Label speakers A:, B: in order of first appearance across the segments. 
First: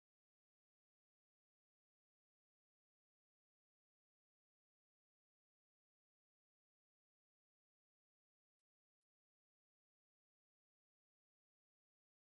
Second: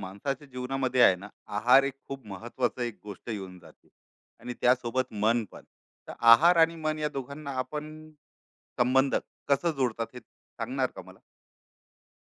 A: माणसाच्या जीवनामध्ये आहे ना, आहार एक खूप महत्वाचं एक गोष्ट येऊन जाते. आणि त्यासोबत मन पण. तर आहार आणि मन या दोघांना आपण संबंध कसं जोडतात हे सांगणार का मला?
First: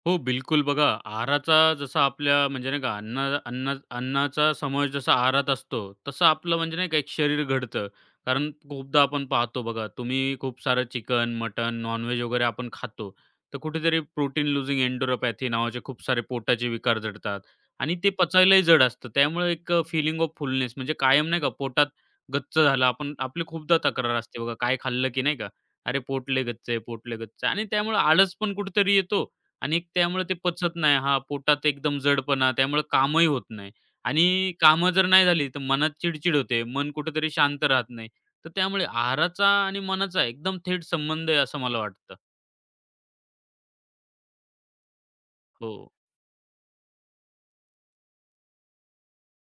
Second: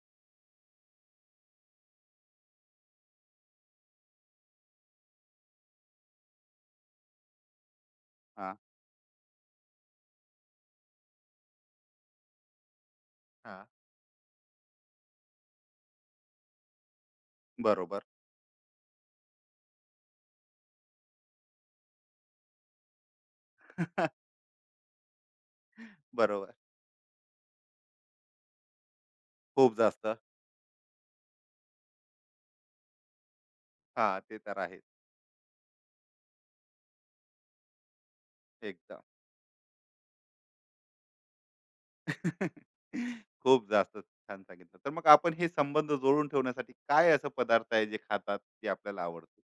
B: हो, बिलकुल. बघा आहाराचा जसा आपल्या म्हणजे नाही का अन्ना अन्ना अन्नाचा समावेश जसा आहारात असतो, तसं आपलं म्हणजे नाही का एक शरीर घडतं. कारण
A: हा.
B: खूपदा आपण पाहतो बघा, तुम्ही खूप सारं चिकन, मटन, नॉन-व्हेज वगैरे आपण खातो. तर
A: हा.
B: कुठेतरी प्रोटीन लूजिंग एन्डोरोपॅथी नावाचे खूप सारे पोटाचे विकार जडतात आणि
A: बरोबर.
B: ते पचायलाही जड असतं. त्यामुळे ऑफ फुलनेस म्हणजे कायम नाही का पोटात गच्च झालं. आपण आपली खूपदा तक्रार असते बघा, काय खाल्लं की नाही का, "अरे पोट
A: बरोबर.
B: गच्च आहे, पोट गच्च आहे" आणि त्यामुळे आळस पण कुठेतरी येतो
A: खूप
B: आणि एक
A: जास्त.
B: त्यामुळे ते पचत नाही. हां, पोटात एकदम जडपणा, त्यामुळे कामही होत नाही
A: हा, ते
B: आणि
A: तर आहे.
B: कामं जर नाही झाली, तर मनात चिडचिड होते. मन कुठेतरी शांत राहत नाही. तर त्यामुळे
A: एकदम.
B: आहाराचा आणि मनाचा एकदम थेट संबंध आहे असं मला वाटतं.
A: खूप जास्त छान सांगितलं. तर मग आपण हे
B: हो.
A: संबंध जोडून ठेवण्यासाठी काय असं पदार्थ आहे जे खातात ते आपल्याला आवडते?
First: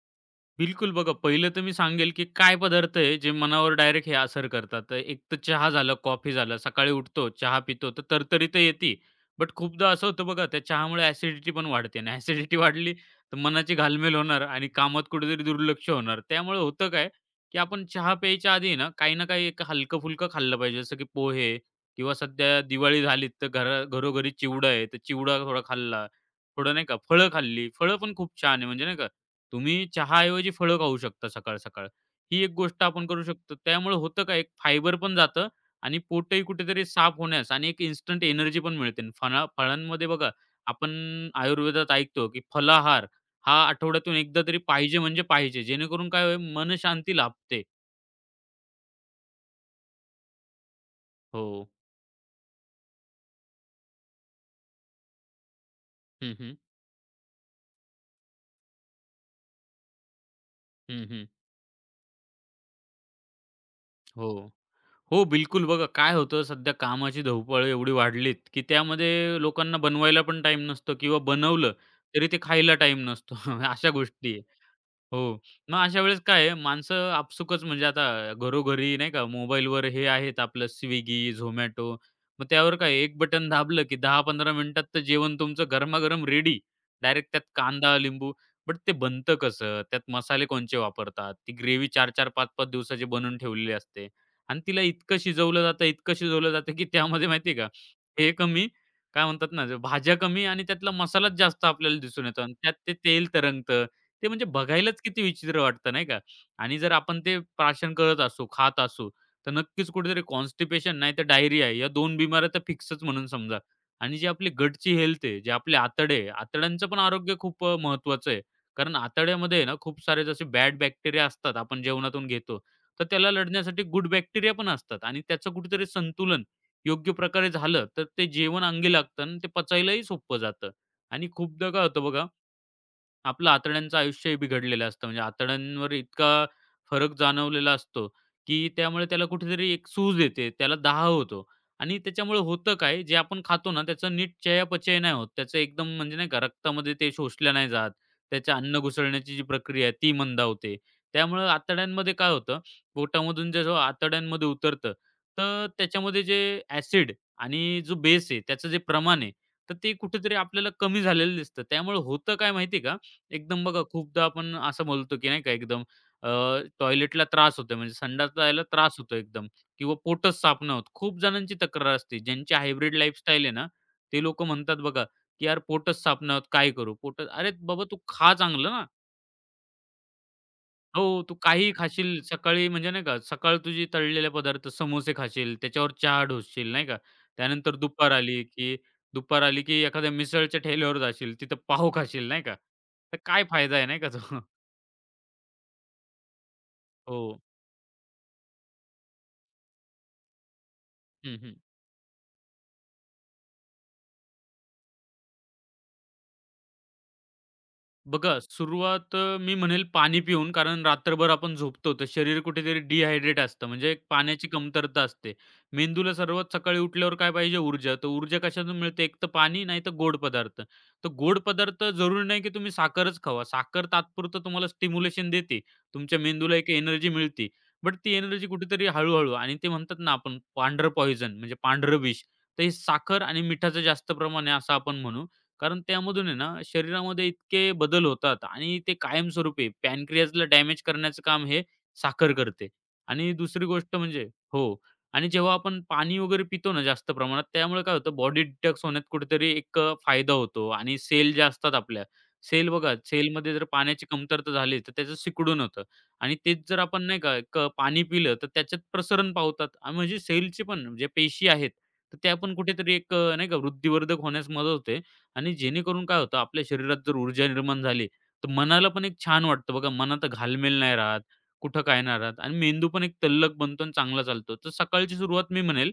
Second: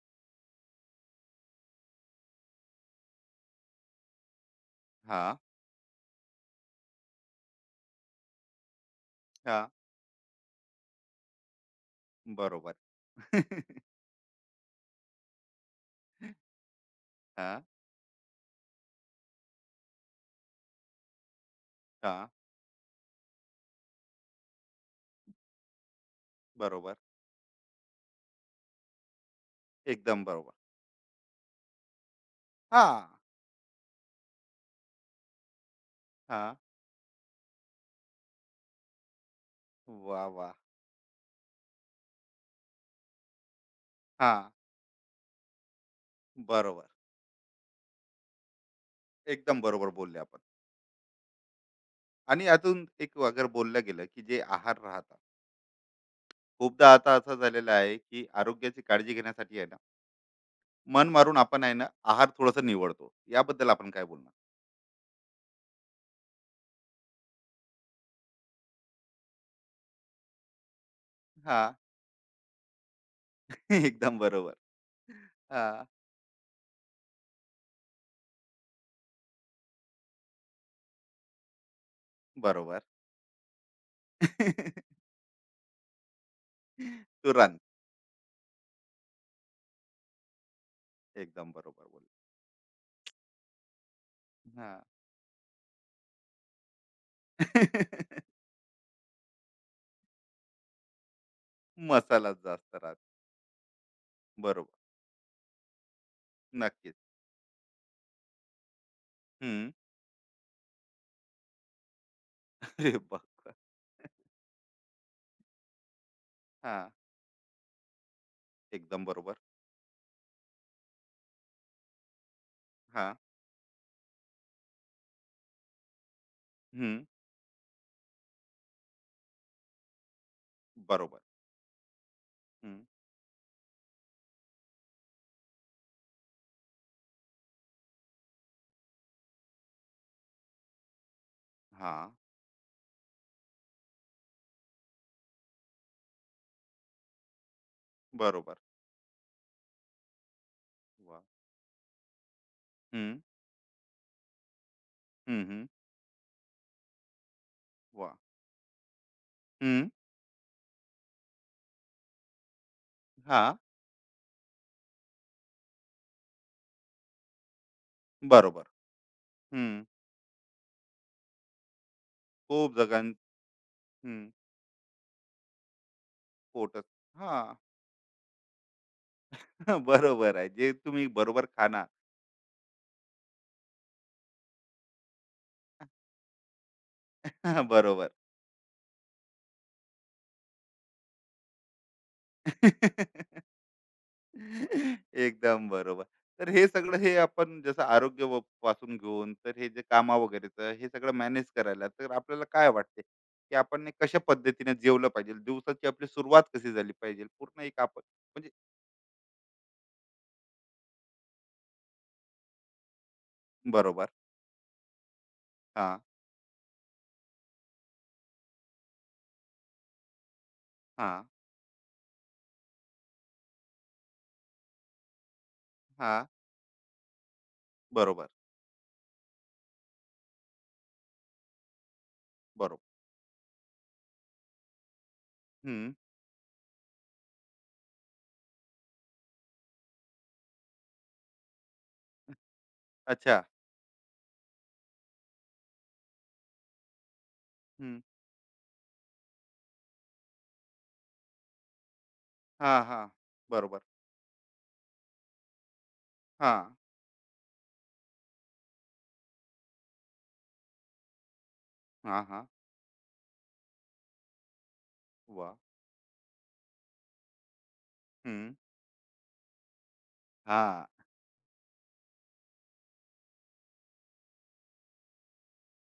B: बिलकुल. बघा, पहिलं तर मी सांगेल, की काय पदार्थ आहे जे मनावर डायरेक्ट हे असर करतात. तर एक
A: हा.
B: तर चहा झालं, कॉफी झालं. सकाळी उठतो, चहा पितो, तर तरतरी तर येते. बट
A: हा.
B: खूपदा असं होतं बघा, त्या चहामुळे ॲसिडिटी पण वाढते आणि ॲसिडिटी
A: बरोबर.
B: वाढली तर मनाची घालमेल होणार आणि कामात कुठेतरी दुर्लक्ष होणार. त्यामुळे होतं काय,
A: हा.
B: की आपण चहा प्यायच्या आधी ना, काही ना काही एक हलकं-फुलकं खाल्लं पाहिजे. जसं की पोहे किंवा
A: हा.
B: सध्या दिवाळी झाली, तर घरोघरी चिवडा आहे, तर चिवडा थोडा खाल्ला. थोडं नाही
A: बरोबर.
B: का फळं खाल्ली. फळं पण खूप छान आहे म्हणजे नाही का तुम्ही
A: एकदम
B: चहाऐवजी
A: बरोबर.
B: फळं खाऊ शकता सकाळ-सकाळ. ही एक गोष्ट
A: हां,
B: आपण करू शकतो. त्यामुळे होतं का एक फायबर पण जातं आणि पोटही
A: हां.
B: कुठेतरी साफ होण्यास आणि एक इन्स्टंट एनर्जी पण मिळते. फणा फळांमध्ये
A: वाह!
B: बघा
A: वाह!
B: आपण आयुर्वेदात ऐकतो, की फलाहार हा आठवड्यातून एकदा
A: हां.
B: तरी पाहिजे म्हणजे पाहिजे. जेणेकरून काय होईल मन
A: बरोबर.
B: शांती लाभते.
A: एकदम बरोबर बोलले आपण.
B: हो.
A: आणि अजून एक अगर बोललं गेलं, की जे आहार राहतात.
B: हं, हं.
A: खूपदा आता असं झालेलं आहे, की आरोग्याची काळजी घेण्यासाठी आहे ना,
B: हं,
A: मन
B: हं.
A: मारून आपण आहे ना, आहार थोडंसं निवडतो. याबद्दल आपण काय बोलणार?
B: हो. हो, बिलकुल. बघा काय होतं सध्या कामाची धावपळ एवढी वाढलीत, की त्यामध्ये लोकांना बनवायला पण टाइम नसतो किंवा बनवलं
A: हां.
B: तरी ते खायला टाइम नसतो. अशा
A: एकदम
B: गोष्टी आहे.
A: बरोबर.
B: हो. मग
A: हां.
B: अशा वेळेस काय आहे, माणसं आपसुकच म्हणजे आता घरोघरी नाही का मोबाईलवर हे आहेत आपलं Swiggy, Zomato. मग त्यावर
A: बरोबर.
B: काय एक बटन दाबलं, की 10-15 मिनिटात तर जेवण तुमचं गरमागरम रेडी. डायरेक्ट त्यात
A: तुरंत.
B: कांदा, लिंबू. बट ते बनतं कसं? त्यात मसाले कोणचे वापरतात?
A: एकदम
B: ती ग्रेव्ही
A: बरोबर बोलले.
B: 4-4, 5-5 दिवसाची बनवून ठेवलेली असते आणि
A: हां.
B: तिला इतकं शिजवलं जातं, इतकं शिजवलं जातं, की त्यामध्ये माहिती का, हे कमी काय म्हणतात ना, जे भाज्या कमी आणि त्यातला मसालाच जास्त आपल्याला दिसून
A: मसालाच
B: येतो आणि त्यात
A: जास्त
B: ते
A: राहतो.
B: तेल तरंगतं. ते म्हणजे
A: बरोबर.
B: बघायलाच किती विचित्र वाटतं नाही का? आणि जर
A: नक्कीच.
B: आपण ते प्राशन करत असू, खात असू, तर
A: हं.
B: नक्कीच कुठेतरी कॉन्स्टिपेशन नाही तर डायरिया या दोन बिमाऱ्या तर
A: अरे
B: फिक्सच म्हणून
A: बापरे!
B: समजा. आणि जी आपली गटची हेल्थ आहे, जे आपले आतडे आहे, आतड्यांचं
A: हां.
B: पण आरोग्य खूप महत्त्वाचं आहे. कारण
A: एकदम बरोबर.
B: आतड्यामध्ये आहे ना खूप सारे जसे बॅड बॅक्टेरिया असतात आपण जेवणातून घेतो, तर
A: हां.
B: त्याला लढण्यासाठी गुड बॅक्टेरिया पण असतात आणि त्याचं कुठेतरी संतुलन
A: हं.
B: योग्य प्रकारे झालं, तर ते जेवण अंगी लागतं आणि ते पचायलाही सोपं जातं.
A: बरोबर.
B: आणि खूपदा काय होतं बघा
A: हं.
B: आपलं आतड्यांचं आयुष्यही बिघडलेलं असतं. म्हणजे आतड्यांवर इतका फरक जाणवलेला असतो, की त्यामुळे त्याला कुठेतरी एक सूज येते, त्याला दाह होतो आणि
A: हां.
B: त्याच्यामुळे होतं काय, जे आपण खातो ना, त्याचं नीट चयापचय नाही होत. त्याचं एकदम म्हणजे नाही का, रक्तामध्ये ते शोषलं नाही जात. त्याचं
A: बरोबर.
B: अन्न घुसळण्याची जी प्रक्रिया आहे, ती मंदावते.
A: वाह!
B: त्यामुळं आतड्यांमध्ये काय होतं,
A: हं.
B: पोटामधून जेव्हा आतड्यांमध्ये उतरतं,
A: हं, हं.
B: तर त्याच्यामध्ये जे ॲसिड आणि जो
A: वाह!
B: बेस आहे, त्याचं जे प्रमाण आहे, तर
A: हं.
B: ते कुठेतरी आपल्याला कमी झालेलं दिसतं. त्यामुळे होतं काय माहिती का,
A: हां.
B: एकदम बघा खूपदा आपण असं बोलतो, की नाही का एकदम अ, टॉयलेटला त्रास होतोय म्हणजे संडास जायला
A: बरोबर.
B: त्रास होतो एकदम
A: हं.
B: किंवा पोटच साफ नाही होत. खूप जणांची तक्रार असते. ज्यांची
A: खूप
B: हायब्रिड
A: जगां.
B: लाईफस्टाईल आहे ना, ते
A: हं.
B: लोकं म्हणतात बघा, की "यार पोटच साफ नाही होत, काय
A: पोटच.
B: करू?" पोट अरे
A: हां.
B: बाबा तू खा चांगलं ना.
A: बरोबर आहे. जे तुम्ही
B: हो, तू
A: बरोबर
B: काहीही
A: खाणार.
B: खाशील सकाळी म्हणजे नाही का, सकाळ तुझी तळलेले पदार्थ समोसे खाशील, त्याच्यावर चहा ढोसशील नाही का. त्यानंतर
A: बरोबर.
B: दुपार आली, की एखाद्या मिसळच्या ठेल्यावर जाशील, तिथं पाव खाशील नाही का. तर काय फायदा आहे नाही का तो?
A: एकदम बरोबर. तर हे सगळं, हे
B: हो.
A: आपण जसं आरोग्य व पासून घेऊन तर हे जे कामा वगैरेचं हे सगळं
B: हं,
A: मॅनेज
B: हं.
A: करायला, तर आपल्याला काय वाटते, की आपण हे कशा पद्धतीने जेवलं पाहिजे? दिवसाची आपली सुरुवात कशी झाली पाहिजे? पूर्ण एक आपण
B: बघा
A: म्हणजे.
B: सुरुवात अ, मी म्हणेल पाणी पिऊन, कारण रात्रभर आपण झोपतो तर शरीर कुठेतरी डिहायड्रेट असतं. म्हणजे एक
A: बरोबर.
B: पाण्याची कमतरता असते.
A: हां,
B: मेंदूला सर्वात सकाळी उठल्यावर काय पाहिजे? ऊर्जा. तर ऊर्जा कशातून मिळते? एक तर पाणी, नाही तर गोड पदार्थ. तर
A: हां,
B: गोड पदार्थ जरुरी नाही की तुम्ही साखरच खावा. साखर तात्पुरतं तुम्हाला स्टिम्युलेशन देते. तुमच्या
A: हां.
B: मेंदूला एक एनर्जी मिळते. बट ती
A: बरोबर,
B: एनर्जी कुठेतरी हळू आणि ते म्हणतात ना आपण पांढरं पॉइझन म्हणजे पांढरं विष. तर हे
A: बरोबर.
B: साखर आणि मिठाचं जास्त प्रमाण आहे असं आपण म्हणू. कारण
A: हं.
B: त्यामधून आहे ना शरीरामध्ये इतके बदल होतात आणि ते कायमस्वरूपी पॅनक्रियाजला डॅमेज करण्याचं काम हे साखर करते. आणि
A: अच्छा.
B: दुसरी गोष्ट म्हणजे हो. आणि जेव्हा आपण पाणी वगैरे पितो ना जास्त प्रमाणात त्यामुळे काय
A: हं.
B: होतं बॉडी डिटॉक्स होण्यात कुठेतरी एक फायदा होतो आणि सेल ज्या असतात आपल्या,
A: हां, हां.
B: सेलमध्ये जर
A: बरोबर.
B: पाण्याची कमतरता झाली तर त्याचं सिकुडून होतं आणि तेच
A: हां.
B: जर आपण नाही का एक पाणी पिलं तर त्याच्यात प्रसरण पावतात आणि म्हणजे सेलची पण जे पेशी आहेत तर
A: हां,
B: त्या
A: हां.
B: पण कुठेतरी एक अ, नाही का वृद्धिवर्धक होण्यास मदत होते आणि
A: वाह!
B: जेणेकरून काय होतं आपल्या शरीरात जर ऊर्जा निर्माण झाली, तर
A: हं.
B: मनाला पण एक छान वाटतं बघा. मनात घालमेल
A: हां,
B: नाही राहत, कुठं काय नाही राहत आणि मेंदू पण एक तल्लख बनतो आणि चांगला चालतो. तर सकाळची सुरुवात मी म्हणेल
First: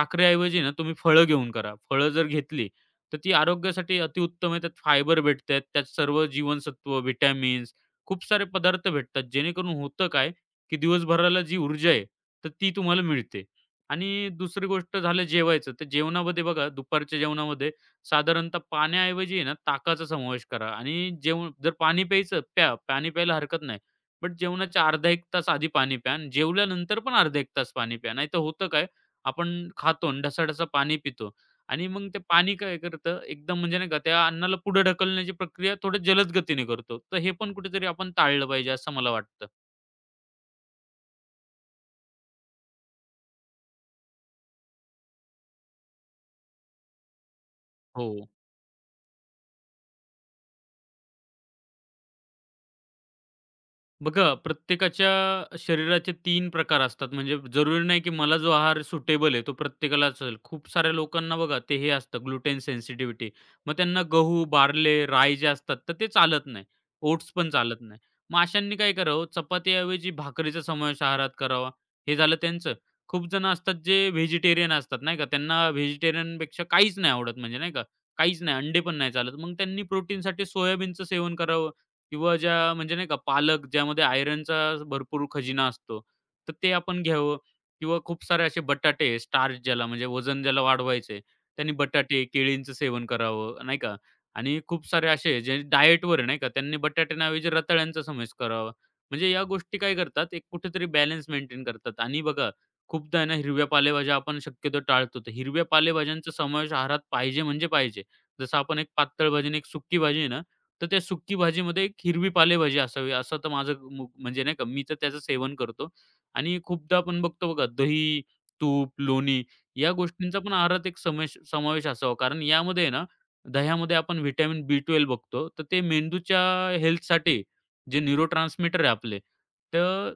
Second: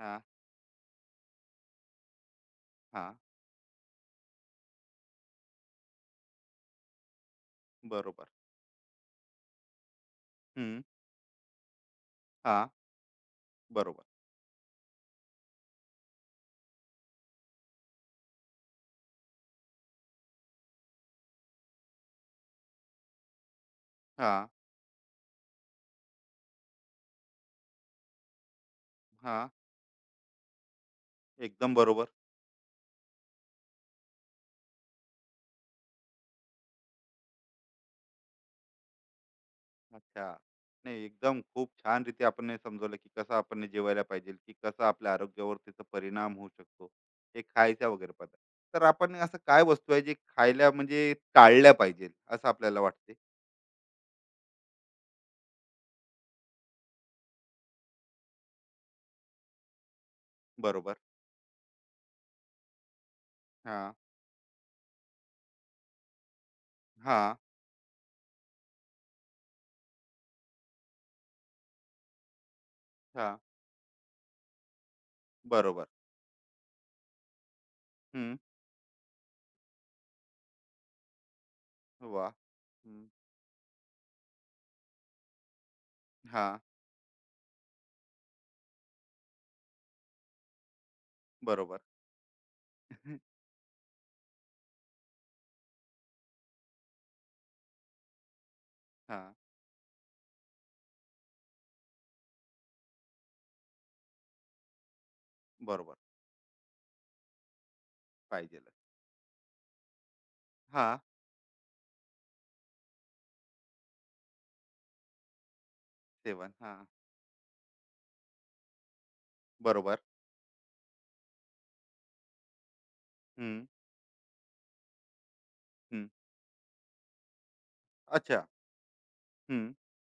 A: हां,
B: ना तुम्ही फळं घेऊन करा. फळं जर घेतली,
A: हां.
B: तर ती आरोग्यासाठी अतिउत्तम आहे. त्यात फायबर भेटतात, त्यात सर्व जीवनसत्व, व्हिटॅमिन्स खूप
A: बरोबर.
B: सारे पदार्थ भेटतात. जेणेकरून होतं काय, की
A: हं.
B: दिवसभराला जी ऊर्जा आहे, तर
A: हां.
B: ती तुम्हाला मिळते.
A: बरोबर.
B: आणि दुसरी गोष्ट झालं जेवायचं. तर जेवणामध्ये बघा दुपारच्या जेवणामध्ये साधारणतः पाण्याऐवजी आहे ना, ताकाचा समावेश करा आणि जेवण जर पाणी प्यायचं प्या, पाणी प्यायला हरकत नाही. बट
A: हां,
B: जेवणाच्या अर्धा 1 तास आधी पाणी प्या आणि जेवल्यानंतर पण अर्धा 1 तास पाणी प्या. नाहीतर होतं काय,
A: हां.
B: आपण खातो आणि ढसाढसा पाणी पितो
A: एकदम
B: आणि
A: बरोबर.
B: मग ते पाणी काय करतं एकदम म्हणजे नाही का त्या अन्नाला पुढे ढकलण्याची प्रक्रिया थोड्या जलद गतीने करतो. तर हे पण कुठेतरी आपण टाळलं पाहिजे असं मला वाटतं.
A: अच्छा. नाही, एकदम खूप छान रीती आपण हे समजवलं, की कसं आपण हे जेवायला पाहिजे, की कसं आपल्या आरोग्यावर त्याचा परिणाम होऊ शकतो. हे खायचा
B: हो.
A: वगैरे पदार्थ. तर आपण असं काय वस्तू आहे, जे खायला म्हणजे टाळल्या पाहिजे असं आपल्याला वाटते?
B: बघा, प्रत्येकाच्या शरीराचे तीन प्रकार असतात. म्हणजे जरुरी नाही, की मला जो आहार सुटेबल आहे, तो प्रत्येकाला असेल. खूप साऱ्या
A: बरोबर.
B: लोकांना बघा, ते हे असतं ग्लुटेन सेन्सिटिव्हिटी. मग
A: हां.
B: त्यांना गहू, बार्ले, राय जे असतात, तर ते चालत नाही.
A: हा.
B: ओट्स पण चालत नाही. मग अशांनी काय करावं, चपातीऐवजी भाकरीचा समावेश आहारात करावा. हे झालं त्यांचं. खूप
A: हां.
B: जण असतात जे व्हेजिटेरियन असतात, नाही का. त्यांना
A: बरोबर.
B: व्हेजिटेरियनपेक्षा काहीच नाही आवडत म्हणजे नाही का,
A: हं.
B: काहीच नाही, अंडे पण नाही चालत. मग त्यांनी प्रोटीनसाठी सोयाबीनचं सेवन करावं.
A: वाह!
B: किंवा ज्या म्हणजे नाही
A: हं.
B: का पालक ज्यामध्ये आयर्नचा भरपूर खजिना असतो, तर
A: हां.
B: ते आपण घ्यावं किंवा खूप सारे असे बटाटे, स्टार्च ज्याला म्हणजे वजन ज्याला वाढवायचंय, त्यांनी
A: बरोबर.
B: बटाटे, केळींचं सेवन करावं, नाही का? आणि खूप सारे असे जे डायटवर आहे, नाही का, त्यांनी बटाट्यांऐवजी रताळ्यांचा समावेश करावा. म्हणजे
A: हां.
B: या गोष्टी काय करतात, एक कुठेतरी बॅलन्स मेंटेन करतात. आणि बघा, खूपदा आहे ना हिरव्या पालेभाज्या आपण शक्यतो टाळतो. तर हिरव्या
A: बरोबर.
B: पालेभाज्यांचा समावेश आहारात पाहिजे म्हणजे पाहिजे. जसं
A: पाहिजेलच.
B: आपण एक पातळ भाजी आणि एक सुकी भाजी आहे ना, तर
A: हां.
B: त्या सुकी भाजीमध्ये एक हिरवी पालेभाजी असावी, असं तर माझं म्हणजे नाही का, मी तर त्याचं सेवन करतो.
A: 7
B: आणि
A: हां.
B: खूपदा आपण बघतो बघा दही, तूप, लोणी या
A: बरोबर.
B: गोष्टींचा पण आहारात एक समावेश असावा. कारण यामध्ये आहे ना,
A: हं,
B: दह्यामध्ये आपण व्हिटॅमिन बी12 बघतो. तर ते
A: हं.
B: मेंदूच्या हेल्थसाठी जे
A: अच्छा.
B: न्यूरोट्रान्समीटर आहे आपले,
A: हं.
B: तर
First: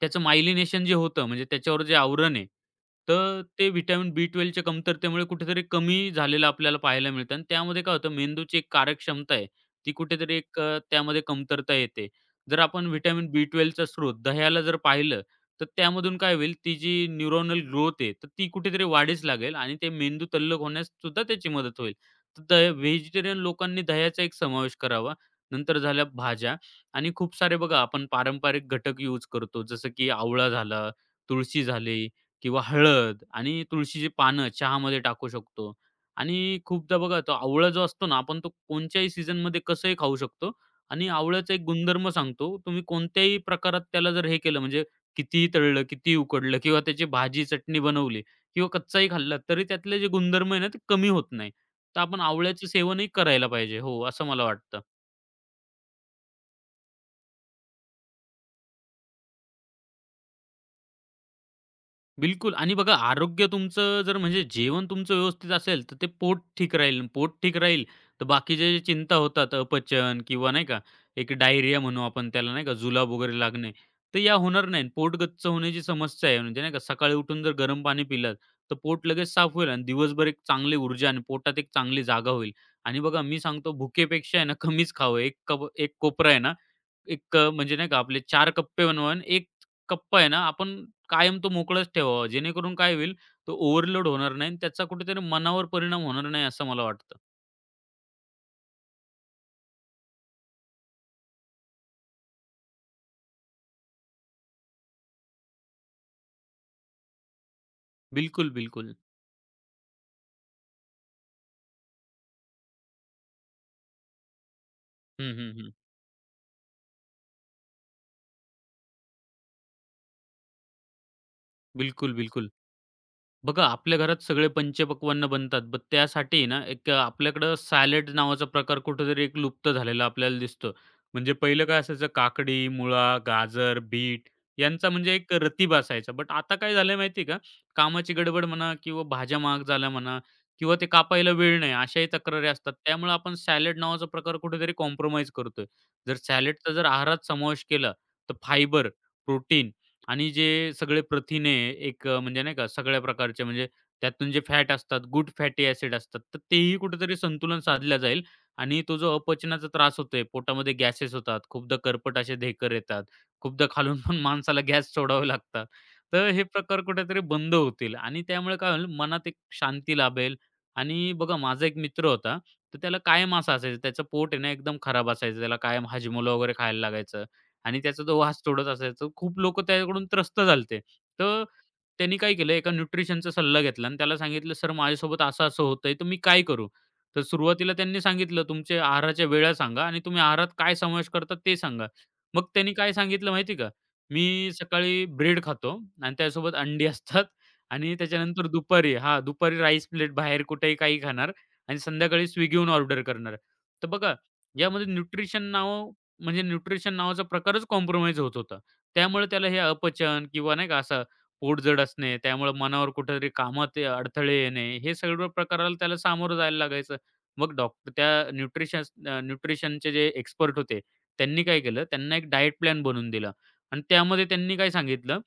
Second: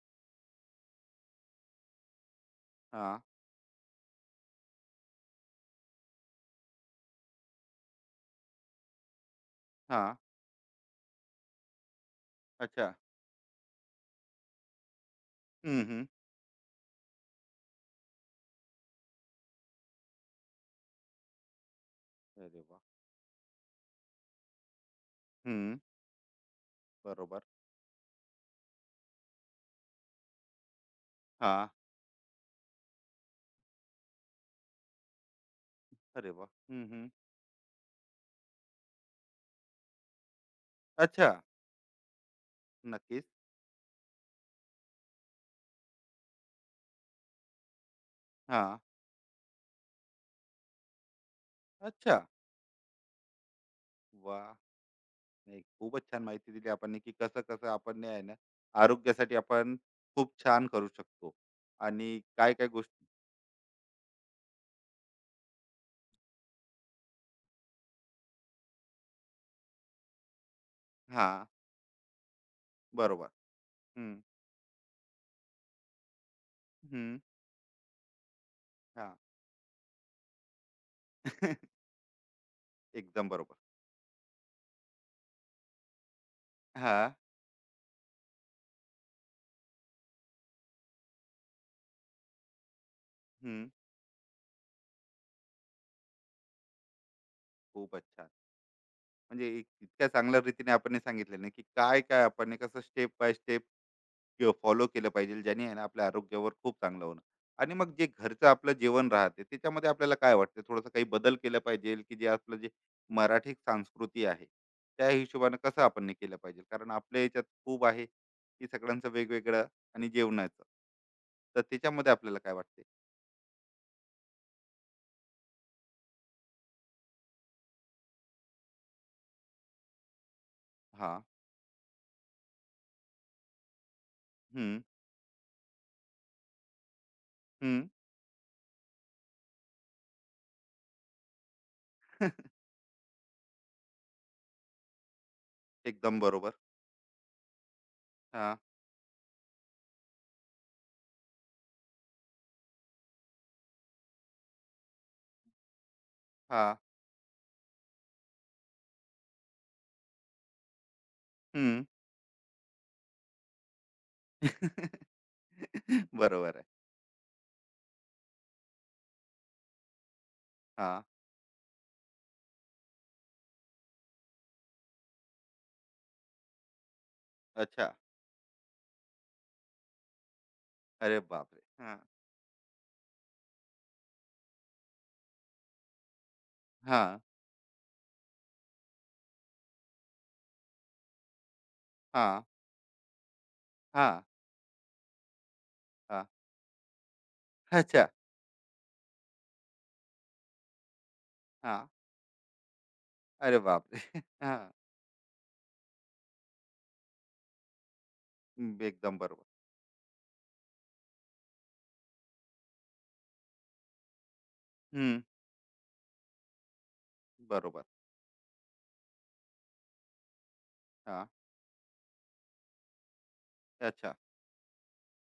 B: त्याचं मायलिनेशन जे होतं म्हणजे त्याच्यावर जे आवरण आहे,
A: हां,
B: तर ते व्हिटॅमिन बी12च्या कमतरतेमुळे कुठेतरी कमी झालेलं आपल्याला पाहायला मिळतं आणि त्यामध्ये काय होतं मेंदूची एक कार्यक्षमता आहे ती
A: हां.
B: कुठेतरी त्यामध्ये कमतरता येते. जर आपण
A: अच्छा.
B: व्हिटॅमिन बी12चा स्रोत दह्याला जर पाहिलं, तर
A: हं, हं.
B: त्यामधून काय होईल, ती जी न्यूरॉनल ग्रोथ आहे, तर ती कुठेतरी वाढीस लागेल आणि ते मेंदू तल्लख होण्यास सुद्धा त्याची मदत होईल. तर
A: अरे वाह!
B: व्हेजिटेरियन लोकांनी दह्याचा एक समावेश करावा.
A: हं.
B: नंतर झाल्या भाज्या आणि खूप
A: बरोबर.
B: सारे बघा आपण पारंपरिक घटक यूज करतो. जसं की आवळा झाला, तुळशी
A: हां.
B: झाली किंवा हळद आणि तुळशीची पानं चहामध्ये टाकू शकतो.
A: अरे वाह!
B: आणि
A: हं,
B: खूपदा
A: हं.
B: बघा तो आवळा जो असतो ना, आपण तो कोणत्याही सीझनमध्ये कसंही खाऊ शकतो आणि
A: अच्छा.
B: आवळ्याचा एक गुणधर्म सांगतो. तुम्ही
A: नक्कीच.
B: कोणत्याही प्रकारात त्याला जर हे केलं म्हणजे कितीही तळलं, कितीही उकडलं किंवा त्याची भाजी, चटणी बनवली किंवा
A: हां.
B: कच्चाही खाल्ला तरी त्यातले जे गुणधर्म आहे ना, ते कमी होत नाही. तर
A: अच्छा.
B: आपण आवळ्याचं सेवनही करायला पाहिजे. हो, असं मला
A: वाह!
B: वाटतं.
A: नाही, खूपच छान माहिती दिली आपण, की कसं-कसं आपण ने आहे ना, आरोग्यासाठी आपण खूप छान करू शकतो आणि
B: बिलकुल
A: काय-काय
B: आणि बघा
A: गोष्टी.
B: आरोग्य तुमचं जर म्हणजे जेवण तुमचं व्यवस्थित असेल, तर ते पोट ठीक राहील. पोट ठीक राहील, तर बाकीच्या ज्या चिंता होतात अपचन किंवा नाही का, एक
A: हां.
B: डायरिया म्हणू आपण त्याला नाही का, जुलाब
A: बरोबर.
B: वगैरे लागणे,
A: हं.
B: तर या होणार नाही. पोट गच्च होण्याची समस्या आहे म्हणजे नाही का, सकाळी
A: हं.
B: उठून जर गरम पाणी पिलं, तर पोट
A: हां.
B: लगेच साफ होईल आणि दिवसभर एक चांगली ऊर्जा आणि पोटात एक चांगली जागा होईल. आणि बघा
A: एकदम
B: मी
A: बरोबर.
B: सांगतो भुकेपेक्षा आहे ना, कमीच खावं. एक कप एक कोपरा आहे ना,
A: हां.
B: एक अ, म्हणजे नाही का आपले 4 कप्पे बनवा आणि 1 कप्पा आहे ना, आपण कायम तो मोकळाच ठेवावा. जेणेकरून काय होईल, तो
A: हं.
B: ओव्हरलोड होणार नाही आणि त्याचा कुठेतरी मनावर परिणाम होणार नाही, असं मला वाटतं.
A: खूपच छान. म्हणजे इत इतक्या चांगल्या रीतीने आपण हे सांगितलं ना, की काय-काय आपण हे कसं स्टेप बाय स्टेप फॉलो केलं पाहिजे, ज्याने आहे ना आपल्या आरोग्यावर खूप चांगलं होणार. आणि मग जे घरचं
B: बिलकुल,
A: आपलं
B: बिलकुल.
A: जेवण राहते, त्याच्यामध्ये आपल्याला काय वाटतं? थोडंसं काही बदल केला पाहिजे, की जे आपलं जे मराठी संस्कृती आहे, त्या
B: हं, हं,
A: हिशोबानं
B: हं.
A: कसं आपण हे केलं पाहिजे? कारण आपल्या ह्याच्यात खूप आहे, की सगळ्यांचं वेगवेगळं आणि जेवणाचं. तर त्याच्यामध्ये
B: बिलकुल,
A: आपल्याला
B: बिलकुल.
A: काय वाटते?
B: बघा, आपल्या घरात सगळे पंचपक्वान्न बनतात. पण त्यासाठी ना, आपल्याकडं सॅलड नावाचा प्रकार कुठेतरी एक लुप्त झालेला आपल्याला दिसतो.
A: हां.
B: म्हणजे पहिलं काय असायचं काकडी, मुळा, गाजर, बीट
A: हं.
B: यांचा म्हणजे एक रतीब असायचा. बट आता काय झालंय माहिती का?
A: हं.
B: कामाची गडबड म्हणा किंवा भाज्या महाग झाल्या म्हणा किंवा ते कापायला वेळ नाही अशाही तक्रारी असतात. त्यामुळे आपण सॅलड नावाचा प्रकार कुठेतरी कॉम्प्रोमाईज करतोय. जर
A: एकदम बरोबर.
B: सॅलडचा जर आहारात समावेश केला, तर
A: हां,
B: फायबर, प्रोटीन आणि जे सगळे प्रथिने म्हणजे नाही का सगळ्या प्रकारचे म्हणजे त्यातून जे फॅट असतात, गुड फॅटी ॲसिड असतात, तर
A: हां.
B: तेही कुठेतरी संतुलन साधलं जाईल आणि तो जो अपचनाचा त्रास होतोय, पोटामध्ये गॅसेस होतात, खूपदा
A: हं.
B: कर्पट असे ढेकर येतात, खूपदा खालून पण माणसाला गॅस सोडावे लागतात. तर हे
A: बरोबर आहे.
B: प्रकार कुठेतरी बंद होतील आणि त्यामुळे काय होईल मनात एक शांती लाभेल
A: हां.
B: आणि बघा माझा एक मित्र होता, तर त्याला कायम असं असायचं त्याचं पोट आहे ना एकदम खराब असायचं, त्याला कायम हाजमोला वगैरे खायला लागायचं. आणि
A: अच्छा.
B: त्याचा तो वास सोडत असायचा. खूप लोकं त्याच्याकडून त्रस्त झालते.
A: अरे
B: तर
A: बापरे! हां,
B: त्यांनी काय केलं, एका न्यूट्रिशनचा सल्ला घेतला आणि त्याला सांगितलं, "सर माझ्यासोबत असं-असं होतंय, तर मी काय करू?"
A: हां,
B: तर सुरुवातीला त्यांनी सांगितलं, "तुमचे आहाराच्या वेळा सांगा आणि तुम्ही आहारात काय समावेश करता ते सांगा."
A: हां,
B: मग त्यांनी काय सांगितलं माहिती का?
A: हां,
B: मी सकाळी ब्रेड खातो आणि
A: हां.
B: त्यासोबत अंडी असतात आणि
A: अच्छा.
B: त्याच्यानंतर दुपारी हां, दुपारी राईस प्लेट बाहेर कुठेही काही खाणार आणि
A: हां.
B: संध्याकाळी Swiggyहून ऑर्डर करणार.
A: अरे
B: तर
A: बापरे!
B: बघा,
A: हां.
B: यामध्ये न्यूट्रिशन नाव म्हणजे न्यूट्रिशन नावाचा प्रकारच कॉम्प्रोमाईज होत होता.
A: एकदम
B: त्यामुळे
A: बरोबर.
B: त्याला हे अपचन किंवा नाही का असं पोट जड असणे, त्यामुळे मनावर कुठेतरी अडथळे येणे, हे
A: हं.
B: सर्व प्रकाराला त्याला सामोरं जायला लागायचं. मग
A: बरोबर.
B: डॉक्टर त्या न्यूट्रिशनचे जे एक्सपर्ट होते,
A: हां.
B: त्यांनी काय केलं, त्यांना एक डायट प्लॅन बनवून दिला आणि
A: अच्छा.
B: त्यामध्ये त्यांनी काय सांगितलं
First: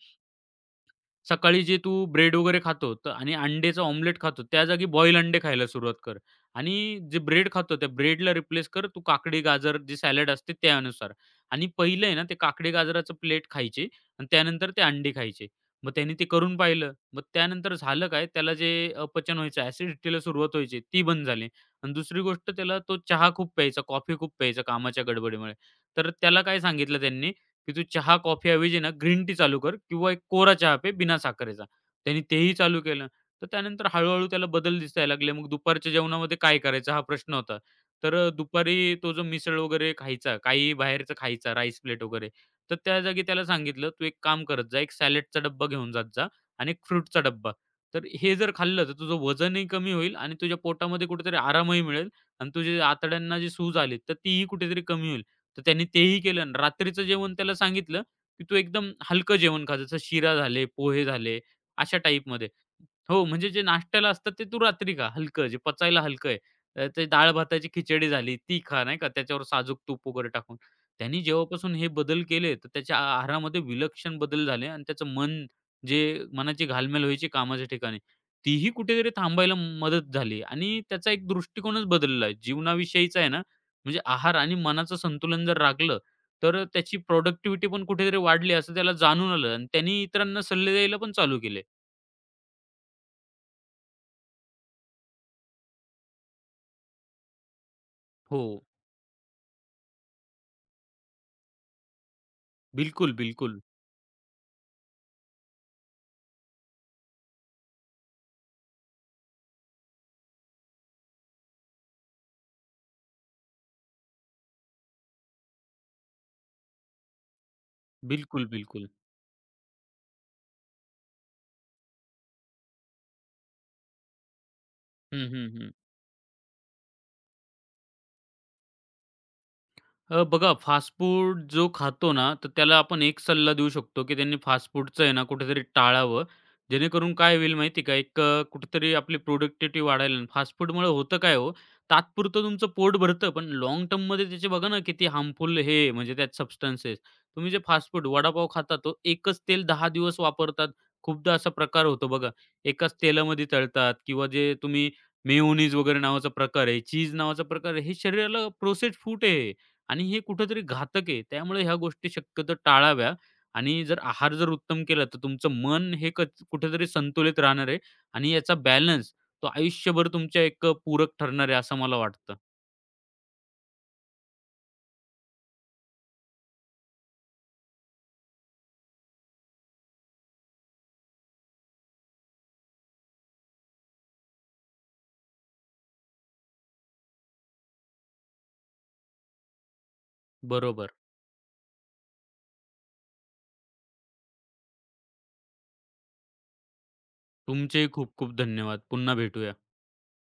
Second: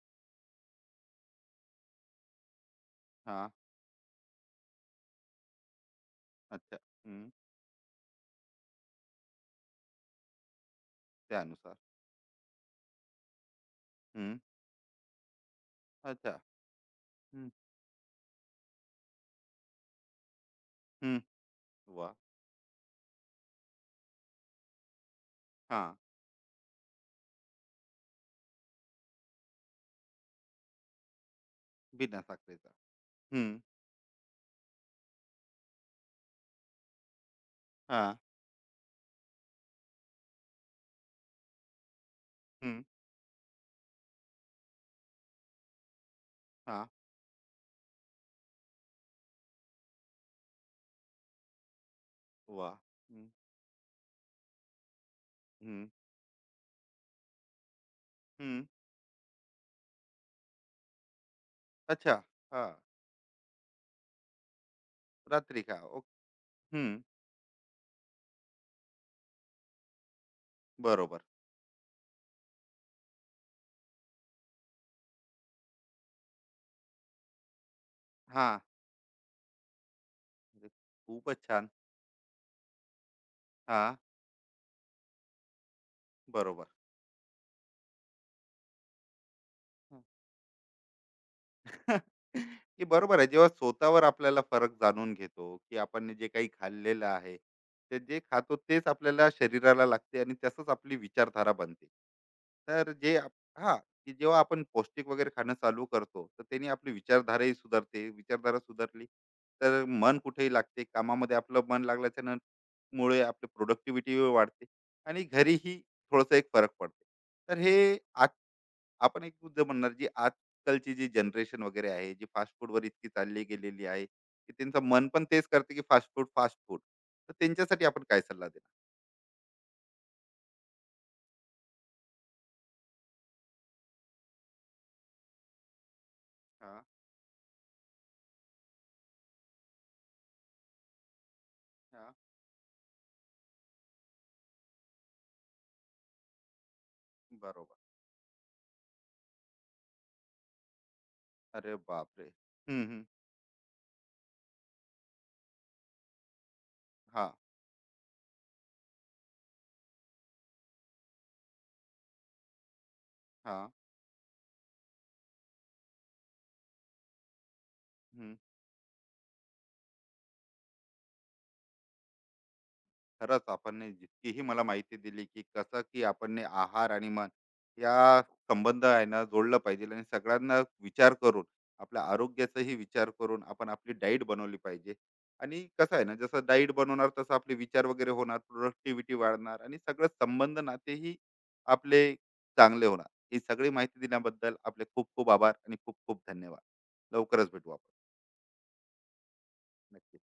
B: सकाळी जे तू ब्रेड वगैरे खातो तर आणि
A: हां.
B: अंड्याचं ऑमलेट खातो, त्या जागी बॉईल अंडे खायला सुरुवात कर आणि
A: अच्छा.
B: जे
A: हं.
B: ब्रेड खातो त्या ब्रेडला रिप्लेस कर तू काकडी, गाजर जे सॅलड असते त्यानुसार आणि
A: त्यानुसार.
B: पहिलं आहे ना ते काकडी, गाजराचं प्लेट खायची आणि
A: हं.
B: त्यानंतर ते अंडी खायचे. मग त्याने ते
A: अच्छा.
B: करून पाहिलं. मग
A: हं,
B: त्यानंतर झालं काय त्याला जे अपचन व्हायचं, ॲसिडिटीला सुरुवात व्हायची ती
A: हं.
B: बंद झाली आणि
A: वाह!
B: दुसरी गोष्ट त्याला तो चहा खूप प्यायचा, कॉफी खूप प्यायचा कामाच्या गडबडीमुळे.
A: हां.
B: तर त्याला काय सांगितलं त्यांनी की तू चहा-कॉफी ऐवजी ना ग्रीन टी चालू कर किंवा एक कोरा चहा पे बिना साखरेचा.
A: बिना
B: त्याने तेही
A: साखरेचा.
B: चालू केलं. तर
A: हं.
B: त्यानंतर हळू-हळू त्याला बदल दिसायला लागले. मग दुपारच्या जेवणामध्ये काय करायचं हा प्रश्न होता. तर
A: हां.
B: दुपारी तो जो मिसळ वगैरे खायचा, काही बाहेरचं खायचा, राईस प्लेट वगैरे, तर
A: हं.
B: त्या जागी त्याला सांगितलं, "तू एक काम करत जा, एक सॅलडचा डब्बा घेऊन जात जा आणि एक
A: हां.
B: फ्रूटचा डब्बा." तर हे जर खाल्लं तर तुझं वजनही कमी होईल आणि तुझ्या पोटामध्ये कुठेतरी आरामही मिळेल आणि
A: वाह!
B: तुझ्या
A: हं,
B: आतड्यांना जी सूज आली, तर तीही कुठेतरी कमी होईल. तर त्याने
A: हं,
B: तेही केलं आणि रात्रीचं जेवण त्याला सांगितलं, की तू
A: हं.
B: एकदम हलकं जेवण खा. जसं शिरा झाले, पोहे झाले, अशा
A: अच्छा.
B: टाईपमध्ये.
A: हां.
B: हो, म्हणजे जे नाश्त्याला असतात ते तू रात्री खा. हलकं जे
A: रात्री खा.
B: पचायला
A: ओक.
B: हलकं आहे. ते डाळ-भाताची खिचडी झाली ती खा नाही का, त्याच्यावर साजूक तूप वगैरे टाकून.
A: बरोबर.
B: त्यांनी जेव्हापासून हे बदल केले, तर त्याच्या आहारामध्ये विलक्षण बदल झाले आणि त्याचं मन जे मनाची घालमेल व्हायची कामाच्या ठिकाणी,
A: हां.
B: तीही कुठेतरी थांबायला मदत झाली
A: म्हणजे.
B: आणि त्याचा एक
A: खूपच छान.
B: दृष्टिकोनच बदलला आहे. जीवनाविषयीचा आहे ना,
A: हां,
B: म्हणजे आहार आणि मनाचं संतुलन जर राखलं, तर
A: बरोबर.
B: त्याची प्रॉडक्टिव्हिटी पण कुठेतरी वाढली असं त्याला जाणून आलं आणि त्यांनी इतरांना सल्ले द्यायला पण चालू केले.
A: की बरोबर आहे, जेव्हा स्वतःवर आपल्याला फरक जाणून घेतो की आपण जे काही खाल्लेलं आहे, ते जे
B: हो.
A: खातो तेच आपल्याला शरीराला लागते आणि तसंच आपली विचारधारा बनते. तर
B: बिल्कुल,
A: जे आप-
B: बिल्कुल.
A: हा, की जेव्हा आपण पौष्टिक वगैरे खाणं चालू करतो, तर त्यांनी आपली विचारधाराही सुधारते. विचारधारा सुधारली, तर मन कुठेही लागते कामामध्ये. आपलं मन लागल्याच्या मुळे आपली प्रोडक्टिव्हिटी वाढते आणि घरीही थोडंसं एक फरक पडते. तर हे
B: बिल्कुल, बिल्कुल.
A: आपण एक मुद्दे म्हणणार, जी आजकालची जी जनरेशन वगैरे आहे जी फास्ट फूडवर इतकी चालली गेलेली आहे, की त्यांचं मन पण
B: हं,
A: तेच
B: हं, हं.
A: करते की फास्ट फूड, फास्ट फूड. तर त्यांच्यासाठी आपण काय सल्ला देणार?
B: बघा फास्ट फूड जो खातो ना, तर त्याला आपण एक सल्ला देऊ शकतो, की त्यांनी फास्ट फूडचं आहे ना कुठेतरी टाळावं.
A: हा.
B: जेणेकरून काय होईल माहिती का, कुठेतरी आपली प्रोडक्टिव्हिटी वाढेल फास्ट फूडमुळे होतं काय हो,
A: हा.
B: तात्पुरतं तुमचं पोट भरतं, पण लाँग टर्ममध्ये त्याचे बघा ना किती हार्मफुल हे आहे, म्हणजे त्यात सबस्टन्सेस. तुम्ही जे
A: बरोबर.
B: फास्ट फूड वडापाव खाता, तो एकच तेल 10 दिवस वापरतात. खूपदा असा
A: अरे
B: प्रकार होतो
A: बापरे.
B: बघा.
A: हम्म,
B: एकाच
A: हम्म.
B: तेलामध्ये तळतात किंवा जे तुम्ही मेयोनीज वगैरे नावाचा प्रकार आहे, चीज
A: हा.
B: नावाचा प्रकार आहे, हे शरीराला प्रोसेस्ड फूड आहे आणि हे कुठेतरी घातक आहे. त्यामुळे ह्या गोष्टी शक्यतो टाळाव्या
A: हा.
B: आणि जर आहार जर उत्तम केला, तर तुमचं मन हे कुठेतरी संतुलित राहणार आहे आणि याचा बॅलन्स तो आयुष्यभर तुमच्या एक पूरक ठरणार आहे असं मला वाटतं.
A: खरंच, आपण जितकीही मला माहिती दिली, की कसं की आपण ने आहार आणि मन या संबंध आहे ना जोडलं पाहिजे आणि सगळ्यांना विचार करून, आपल्या आरोग्याचाही विचार करून आपण आपली डाईट बनवली पाहिजे. आणि कसं आहे ना, जसं डाईट बनवणार तसं आपले विचार वगैरे होणार, प्रोडक्टिव्हिटी वाढणार आणि सगळं संबंध,
B: बरोबर.
A: नातेही आपले चांगले होणार. ही सगळी माहिती दिल्याबद्दल आपले खूप खूप आभार आणि खूप खूप धन्यवाद. लवकरच भेटू आपण.
B: तुमचेही खूप खूप धन्यवाद. पुन्हा भेटूया.
A: नक्की.